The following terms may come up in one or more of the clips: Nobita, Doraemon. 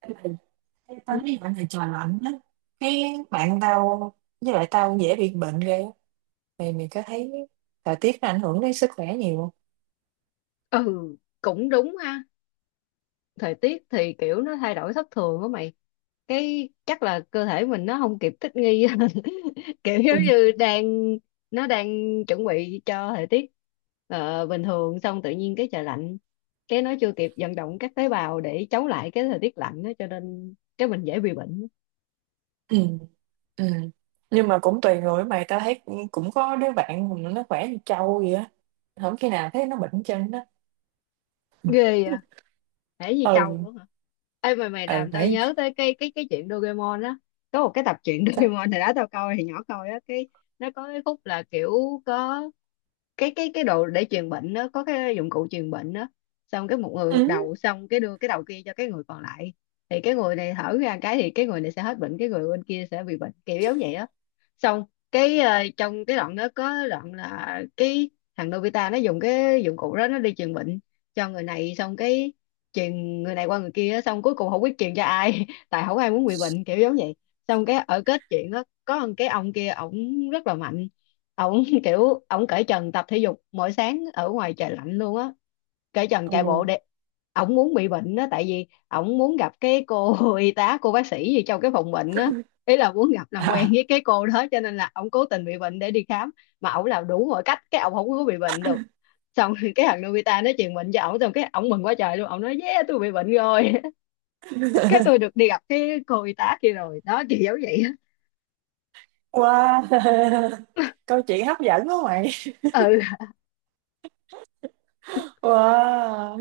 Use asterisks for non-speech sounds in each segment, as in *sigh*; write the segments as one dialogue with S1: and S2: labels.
S1: Ê, bà- thấy bạn này trời lạnh á, cái bạn tao, với lại tao dễ bị bệnh ghê á. Mày mày có thấy thời tiết nó ảnh hưởng đến sức khỏe nhiều không?
S2: Ừ, cũng đúng ha. Thời tiết thì kiểu nó thay đổi thất thường á mày. Cái chắc là cơ thể mình nó không kịp thích nghi. *laughs* Kiểu giống
S1: Ừ.
S2: như đang, nó đang chuẩn bị cho thời tiết bình thường, xong tự nhiên cái trời lạnh, cái nó chưa kịp vận động các tế bào để chống lại cái thời tiết lạnh đó, cho nên cái mình dễ bị bệnh.
S1: ừ, ừ. Nhưng mà cũng tùy người mày, tao thấy cũng có đứa bạn mà nó khỏe như trâu vậy á, không khi nào thấy nó bệnh chân đó.
S2: Ghê vậy. Thể như trâu
S1: Ừ.
S2: luôn hả? Ê, mày mày
S1: Ừ
S2: làm tao
S1: phải.
S2: nhớ tới cái chuyện Doraemon á. Có một cái tập truyện *laughs*
S1: Sao?
S2: Doraemon hồi đó tao coi thì nhỏ coi á, cái nó có cái khúc là kiểu có cái đồ để truyền bệnh đó, có cái dụng cụ truyền bệnh đó. Xong cái một người một
S1: Ừ.
S2: đầu, xong cái đưa cái đầu kia cho cái người còn lại, thì cái người này thở ra cái thì cái người này sẽ hết bệnh, cái người bên kia sẽ bị bệnh, kiểu giống vậy á. Xong cái trong cái đoạn đó có đoạn là cái thằng Nobita nó dùng cái dụng cụ đó nó đi truyền bệnh cho người này, xong cái truyền người này qua người kia á, xong cuối cùng không biết truyền cho ai *laughs* tại không ai muốn bị bệnh, kiểu giống vậy. Xong cái ở kết chuyện đó có một cái ông kia, ổng rất là mạnh. Ổng *laughs* kiểu ổng cởi trần tập thể dục mỗi sáng ở ngoài trời lạnh luôn á, cởi trần
S1: Ừ.
S2: chạy bộ để, ổng muốn bị bệnh á, tại vì ổng muốn gặp cái cô *laughs* y tá, cô bác sĩ gì trong cái phòng bệnh á. Ý là muốn gặp làm quen
S1: À.
S2: với cái cô đó, cho nên là ổng cố tình bị bệnh để đi khám. Mà ổng làm đủ mọi cách cái ổng không có bị bệnh được. Xong rồi cái thằng Nobita nó truyền bệnh cho ổng, xong cái ổng mừng quá trời luôn, ổng nói yeah tôi bị bệnh rồi. *laughs* Cái tôi được
S1: *laughs*
S2: đi gặp cái cô y tá kia rồi đó, kiểu giống vậy á.
S1: Wow. *laughs* Câu chuyện hấp dẫn quá mày.
S2: Ừ,
S1: Wow.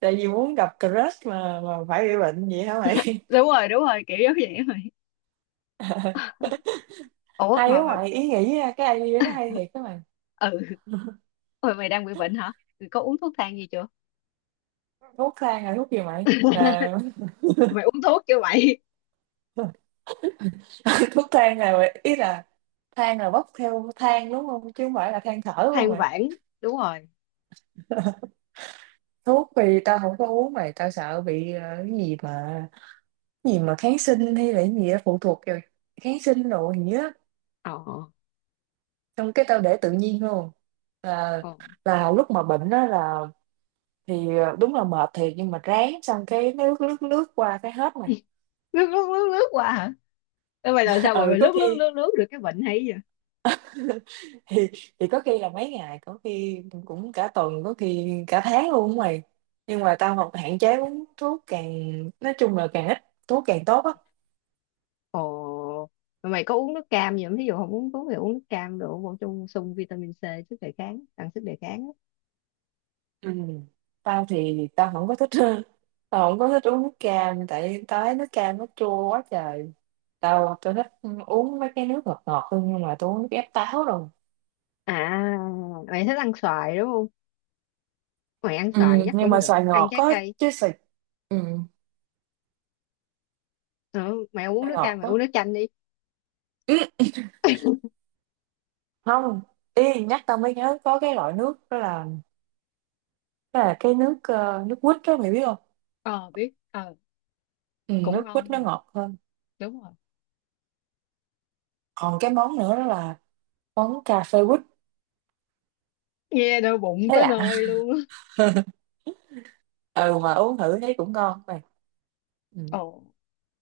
S1: Tại vì muốn gặp crush mà phải bị bệnh vậy hả mày?
S2: đúng rồi, đúng rồi, kiểu giống vậy rồi.
S1: *laughs*
S2: Ủa
S1: Hay
S2: mà,
S1: quá
S2: mà
S1: mày, ý nghĩ á, cái idea nó hay thiệt các mày.
S2: ừ.
S1: *laughs*
S2: Ôi mày đang bị bệnh hả? Mày có uống thuốc thang gì chưa?
S1: Thuốc thang là thuốc gì mày? Là-
S2: Mày uống thuốc chưa mày?
S1: *laughs* thuốc thang là ý là than là bốc theo than đúng không, chứ không phải là than thở,
S2: *laughs*
S1: đúng không
S2: Than
S1: mày?
S2: vãn, đúng rồi.
S1: *laughs* Thuốc thì tao không có uống mày, tao sợ bị cái gì mà- cái gì mà kháng sinh hay là cái gì đó phụ thuộc rồi, kháng sinh rồi gì á.
S2: Ờ, ờ.
S1: Xong cái tao để tự nhiên luôn. Là-
S2: Ờ.
S1: là lúc mà bệnh đó là- thì đúng là mệt thiệt, nhưng mà ráng xong cái nước nước nước qua cái hết mày.
S2: Lướt lướt lướt lướt qua hả? Ê, mày làm
S1: *laughs*
S2: sao mà
S1: Ừ,
S2: mày
S1: có
S2: lướt lướt
S1: khi-
S2: lướt lướt được cái bệnh hay vậy?
S1: *laughs* thì- thì có khi là mấy ngày, có khi cũng cả tuần, có khi cả tháng luôn á mày. Nhưng mà tao học hạn chế uống thuốc, càng nói chung là càng ít thuốc càng tốt á.
S2: Ồ, mà mày có uống nước cam gì không, thí dụ không uống thuốc thì uống nước cam đồ bổ sung, sung vitamin C, sức đề kháng, tăng sức đề kháng á.
S1: Ừ. Tao thì tao không có thích. *laughs* Tao không có thích uống nước cam tại tao thấy nước cam nó chua quá trời. Tao tao thích uống mấy cái nước ngọt ngọt hơn, nhưng mà tao uống nước ép táo rồi.
S2: À, mày thích ăn xoài đúng không? Mày ăn
S1: Ừ,
S2: xoài chắc
S1: nhưng
S2: cũng
S1: mà
S2: được,
S1: xoài
S2: ăn
S1: ngọt
S2: trái
S1: có,
S2: cây.
S1: chứ xoài- ừ.
S2: Ừ, mày không uống
S1: Xoài
S2: nước cam
S1: ngọt
S2: mày
S1: có.
S2: uống nước chanh đi.
S1: Ừ. Không, ý nhắc tao mới nhớ có cái loại nước đó là- đó là cái nước nước quýt đó mày biết không?
S2: Ờ biết, ờ.
S1: Ừ,
S2: Cũng
S1: nước quýt
S2: ngon
S1: nó
S2: ngọt,
S1: ngọt hơn.
S2: đúng rồi.
S1: Còn cái món nữa đó là món cà phê quýt.
S2: Nghe đau bụng
S1: Thấy
S2: tới
S1: lạ.
S2: nơi luôn á.
S1: *laughs* Ừ mà uống thử thấy cũng ngon mày. Ừ.
S2: Ờ.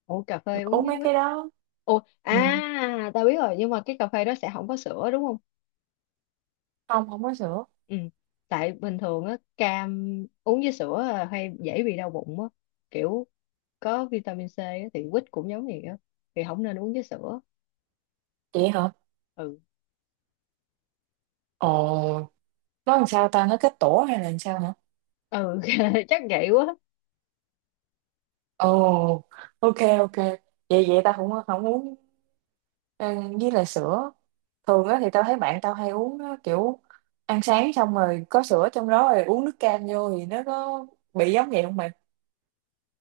S2: Ủa cà phê uống
S1: Uống
S2: với
S1: mấy
S2: quýt.
S1: cái đó.
S2: Ủa
S1: Ừ.
S2: à tao biết rồi, nhưng mà cái cà phê đó sẽ không có sữa đúng không?
S1: Không, không có sữa.
S2: Ừ. Tại bình thường á cam uống với sữa là hay dễ bị đau bụng á. Kiểu có vitamin C á, thì quýt cũng giống vậy á. Thì không nên uống với sữa.
S1: Vậy hả?
S2: Ừ.
S1: Ồ, nó làm sao ta, nó kết tổ hay là làm sao hả?
S2: Ừ, *laughs* chắc vậy quá.
S1: Ồ. Ok, ok. Vậy vậy ta không, không uống. Ờ, với lại sữa thường á thì tao thấy bạn tao hay uống á, kiểu ăn sáng xong rồi có sữa trong đó rồi uống nước cam vô thì nó có bị giống vậy không mày?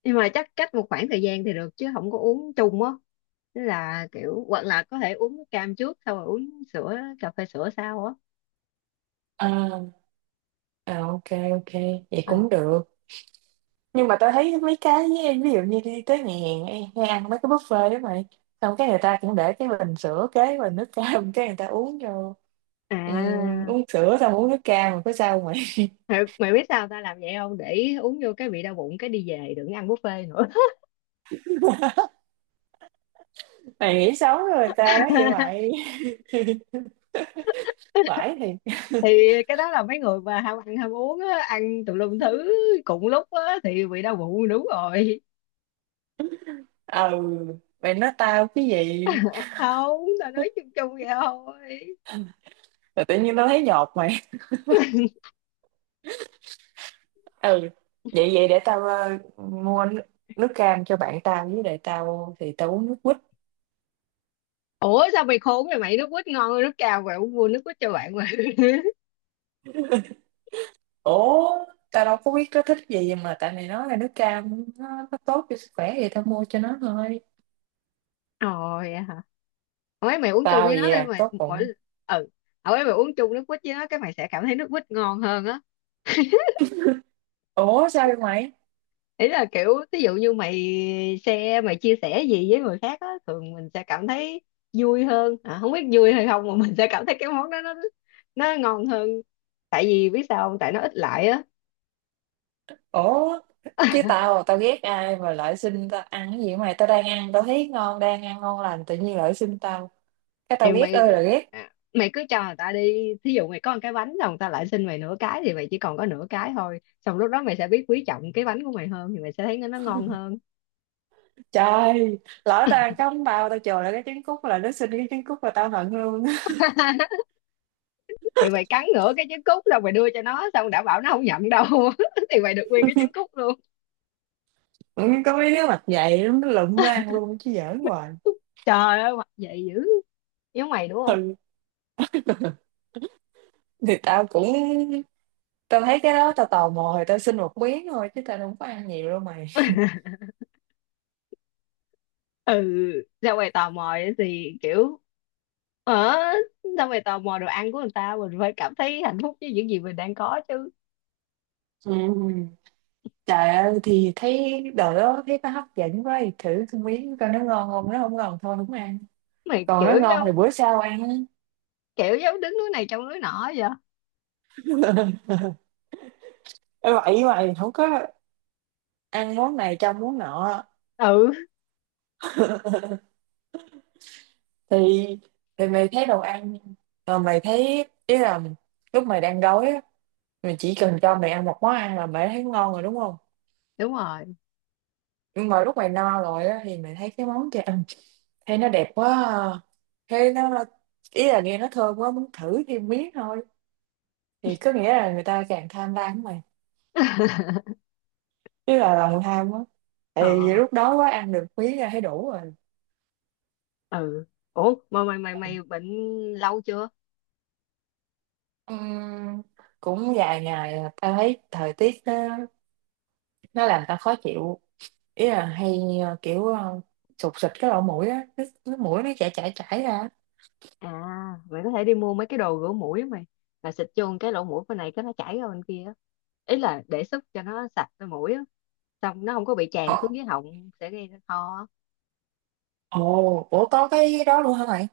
S2: Nhưng mà chắc cách một khoảng thời gian thì được, chứ không có uống chung á. Tức là kiểu hoặc là có thể uống cam trước, xong rồi uống sữa, cà phê sữa sau á.
S1: À, à ok. Ok, vậy
S2: Ừ.
S1: cũng được. Nhưng mà tao thấy mấy cái, ví dụ như đi tới nhà hàng hay, hay ăn mấy cái buffet đó mày, xong cái người ta cũng để cái bình sữa kế bình nước cam, *laughs* cái người ta uống vô.
S2: À
S1: Uống sữa xong uống nước cam rồi có sao mày?
S2: mày, mày biết sao tao làm vậy không, để uống vô cái bị đau bụng cái đi về đừng ăn buffet nữa.
S1: *laughs* Mày nghĩ xấu rồi người ta quá vậy
S2: *laughs*
S1: mày. *laughs* Phải thì-
S2: Thì cái đó là mấy người mà ham ăn ham uống á, ăn tùm lum thứ cùng lúc á, thì bị đau bụng đúng rồi.
S1: ừ. Mày nói tao cái gì?
S2: Không, tao nói chung chung vậy thôi.
S1: Rồi tự nhiên tao thấy nhột mày. Ừ, vậy vậy để tao mua nước, nước cam cho bạn tao, với lại tao thì tao uống nước quýt.
S2: Ủa sao mày khốn vậy mày, nước quýt ngon hơn nước cam, mày uống mua nước quýt cho bạn mà. *laughs*
S1: Ủa, tao đâu có biết nó thích gì mà, tại mày nói là nước cam nó tốt cho sức khỏe thì tao mua cho nó thôi.
S2: Ồ, vậy hả? Hồi ấy mày uống chung
S1: Tao
S2: với
S1: gì
S2: nó đi
S1: à,
S2: mày,
S1: tốt
S2: mỗi,
S1: bụng.
S2: ừ. Hồi ấy mày uống chung nước quýt với nó cái mày sẽ cảm thấy nước quýt ngon hơn á.
S1: Ủa sao vậy mày?
S2: Ý là kiểu ví dụ như mày share, mày chia sẻ gì với người khác á, thường mình sẽ cảm thấy vui hơn, à, không biết vui hay không mà mình sẽ cảm thấy cái món đó nó ngon hơn, tại vì biết sao không, tại nó ít lại á.
S1: Ủa, chứ tao tao ghét ai mà lại xin tao ăn cái gì vậy mày, tao đang ăn tao thấy ngon, đang ăn ngon lành tự nhiên lại xin tao, cái tao
S2: thì
S1: ghét ơi
S2: mày
S1: là ghét.
S2: Mày cứ cho người ta đi, thí dụ mày có một cái bánh rồi người ta lại xin mày nửa cái thì mày chỉ còn có nửa cái thôi, xong lúc đó mày sẽ biết quý trọng cái bánh của mày hơn, thì mày sẽ thấy nó ngon hơn.
S1: Trời, lỡ tao ăn cắm bao tao chừa lại cái trứng cút, là nó xin cái trứng cút là tao hận luôn.
S2: *laughs* Thì mày cắn nửa cái trứng cút rồi mày đưa cho nó, xong đảm bảo nó không nhận đâu. *laughs* Thì mày được nguyên cái trứng cút luôn.
S1: Vẫn có mấy đứa mặt dày lắm, nó lụm ra ăn luôn chứ giỡn hoài.
S2: Trời ơi, mặc vậy dữ, giống mày đúng không?
S1: Ừ. Thì tao cũng- tao thấy cái đó tao tò mò thì tao xin một miếng thôi, chứ tao không có ăn nhiều đâu mày.
S2: Ừ, ra ngoài tò mò ấy thì kiểu, ở, ra ngoài tò mò đồ ăn của người ta, mình phải cảm thấy hạnh phúc với những gì mình đang có chứ.
S1: Ừ. Trời ơi thì thấy đồ đó thấy nó hấp dẫn quá thì thử cái miếng coi nó ngon không, nó không ngon thôi không ăn,
S2: Mày
S1: còn nó
S2: kiểu
S1: ngon thì
S2: giống,
S1: bữa sau ăn á.
S2: kiểu giống đứng núi này trông núi nọ vậy.
S1: *laughs* Ê, vậy mày không có ăn món này trong món nọ.
S2: Ừ,
S1: *laughs* Thì- thì mày thấy đồ ăn, rồi mày thấy ý là lúc mày đang đói á, mày chỉ cần cho mày ăn một món ăn là mày thấy ngon rồi đúng không?
S2: đúng rồi.
S1: Nhưng mà lúc mày no rồi á thì mày thấy cái món kia ăn, thấy nó đẹp quá à, thấy nó- ý là nghe nó thơm quá, muốn thử thêm miếng thôi. Thì có nghĩa là người ta càng tham lam của mày, chứ là lòng tham á, tại vì
S2: Ờ.
S1: lúc đó quá ăn được miếng là thấy đủ rồi.
S2: Ừ. Ủa mà mày mày mày bệnh lâu chưa?
S1: Ừm, cũng vài ngày là tao thấy thời tiết nó làm tao khó chịu. Ý là hay kiểu sụt sịt cái lỗ mũi á, cái mũi nó chảy chảy chảy ra.
S2: À, mày có thể đi mua mấy cái đồ rửa mũi á mày, là xịt vô cái lỗ mũi bên này cái nó chảy ra bên kia á. Ý là để sức cho nó sạch cái mũi á, xong nó không có bị tràn xuống dưới họng sẽ gây ra ho á.
S1: Ồ, ủa có cái đó luôn hả mày?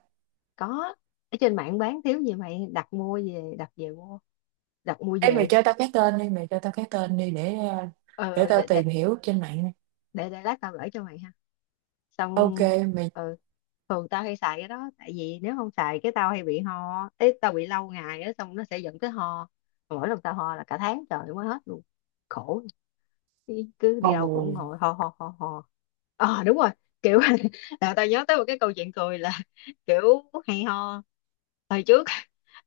S2: Có, ở trên mạng bán thiếu gì, mày đặt mua về, đặt về mua, đặt mua
S1: Ê mày
S2: về.
S1: cho tao cái tên đi, mày cho tao cái tên đi để
S2: ờ
S1: để
S2: ờ,
S1: tao
S2: để để
S1: tìm hiểu trên mạng nè.
S2: để lát tao gửi cho mày ha.
S1: Ok
S2: Xong,
S1: mày.
S2: ờ, thường tao hay xài cái đó, tại vì nếu không xài cái tao hay bị ho ấy, tao bị lâu ngày á, xong nó sẽ dẫn tới ho. Mà mỗi lần tao ho là cả tháng trời mới hết luôn, khổ, cứ đi đâu cũng
S1: Ồ.
S2: ngồi ho ho ho ho. Ờ đúng rồi, kiểu *laughs* là tao nhớ tới một cái câu chuyện cười là, *laughs* kiểu hay ho, hồi trước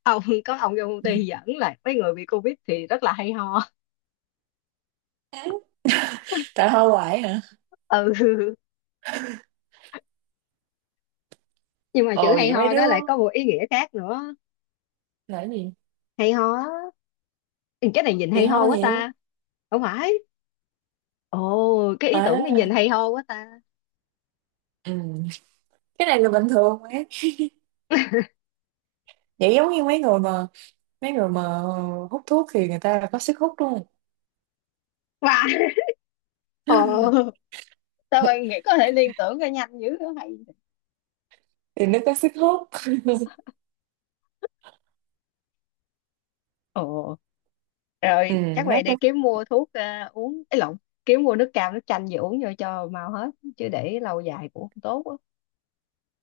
S2: ông có ông trong công ty dẫn là mấy người bị covid thì rất là hay ho.
S1: *laughs* Tại hoa hoài hả?
S2: *laughs* Ừ. Nhưng mà chữ
S1: Ồ
S2: hay
S1: vậy mấy
S2: ho đó
S1: đứa
S2: lại có một ý nghĩa khác nữa,
S1: là cái gì?
S2: hay ho á. Ừ, cái này nhìn
S1: Thì
S2: hay ho
S1: ho
S2: quá
S1: nhiều.
S2: ta. Không phải, ồ cái ý tưởng này nhìn
S1: À,
S2: hay ho quá ta.
S1: ừ. Cái này là bình thường mà. Vậy giống như mấy người mà- mấy người mà hút thuốc thì người ta là có sức hút đúng không?
S2: Và, ồ,
S1: *laughs*
S2: sao bạn nghĩ có thể liên tưởng ra nhanh dữ, hay.
S1: Thì nó có sức hút.
S2: Ồ,
S1: Ừ,
S2: rồi chắc vậy
S1: nhắc cho-
S2: đi kiếm mua thuốc, à, uống, ấy lộn, kiếm mua nước cam, nước chanh về uống vô cho mau hết, chứ để lâu dài cũng không tốt á.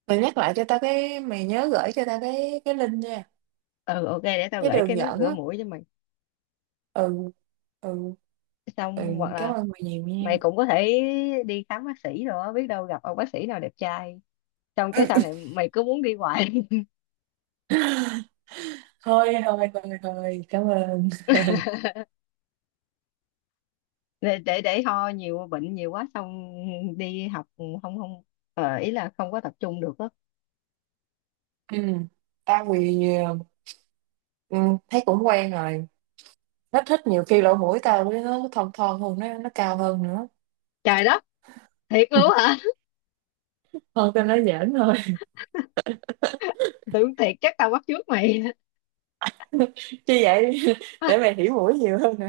S1: mày nhắc lại cho tao cái, mày nhớ gửi cho tao cái link nha.
S2: Ừ, ok, để tao
S1: Cái
S2: gửi cái
S1: đường
S2: nước
S1: dẫn
S2: rửa
S1: á.
S2: mũi cho mày.
S1: Ừ. Ừ. Ừ,
S2: Xong hoặc
S1: cảm
S2: là
S1: ơn mày nhiều nha.
S2: mày cũng có thể đi khám bác sĩ rồi á, biết đâu gặp ông bác sĩ nào đẹp trai. Xong cái sau này mày cứ muốn đi hoài. *laughs*
S1: *laughs* Thôi thôi thôi thôi, cảm ơn.
S2: Để ho nhiều, bệnh nhiều quá, xong đi học không, không, ờ, ý là không có tập trung được á.
S1: Ừ. Tao bị- ừ, thấy cũng quen rồi. Hết thích, nhiều khi lỗ mũi tao với nó thon thon hơn, nó cao hơn nữa.
S2: Trời đất, thiệt luôn
S1: *laughs*
S2: hả?
S1: Thôi tao nói giỡn thôi.
S2: *laughs* Tưởng thiệt chắc tao bắt chước mày.
S1: *laughs* Chứ vậy để mày
S2: *laughs*
S1: hiểu mũi nhiều hơn nữa.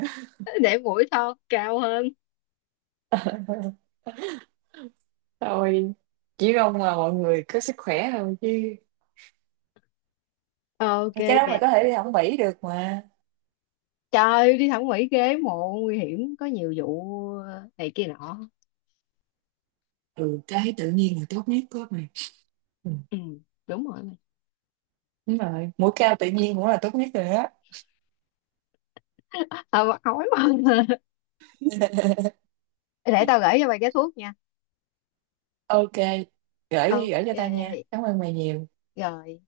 S2: Để mũi to cao hơn.
S1: *laughs* Thôi, chỉ mong là mọi người có sức khỏe thôi chứ.
S2: Ờ, ok
S1: Cái đó mày
S2: để,
S1: có thể đi học Mỹ được mà.
S2: trời ơi, đi thẩm mỹ ghế mộ nguy hiểm, có nhiều vụ ờ, này kia nọ.
S1: Ừ, cái tự nhiên là tốt nhất của mày. Ừ.
S2: Ừ, đúng rồi.
S1: Đúng rồi, mũi cao tự nhiên cũng là tốt nhất rồi á.
S2: Ờ mà ói mà. *laughs*
S1: *laughs*
S2: Để tao gửi cho mày cái thuốc nha.
S1: Ok, gửi gửi
S2: Ok,
S1: cho tao nha, cảm ơn mày nhiều.
S2: rồi.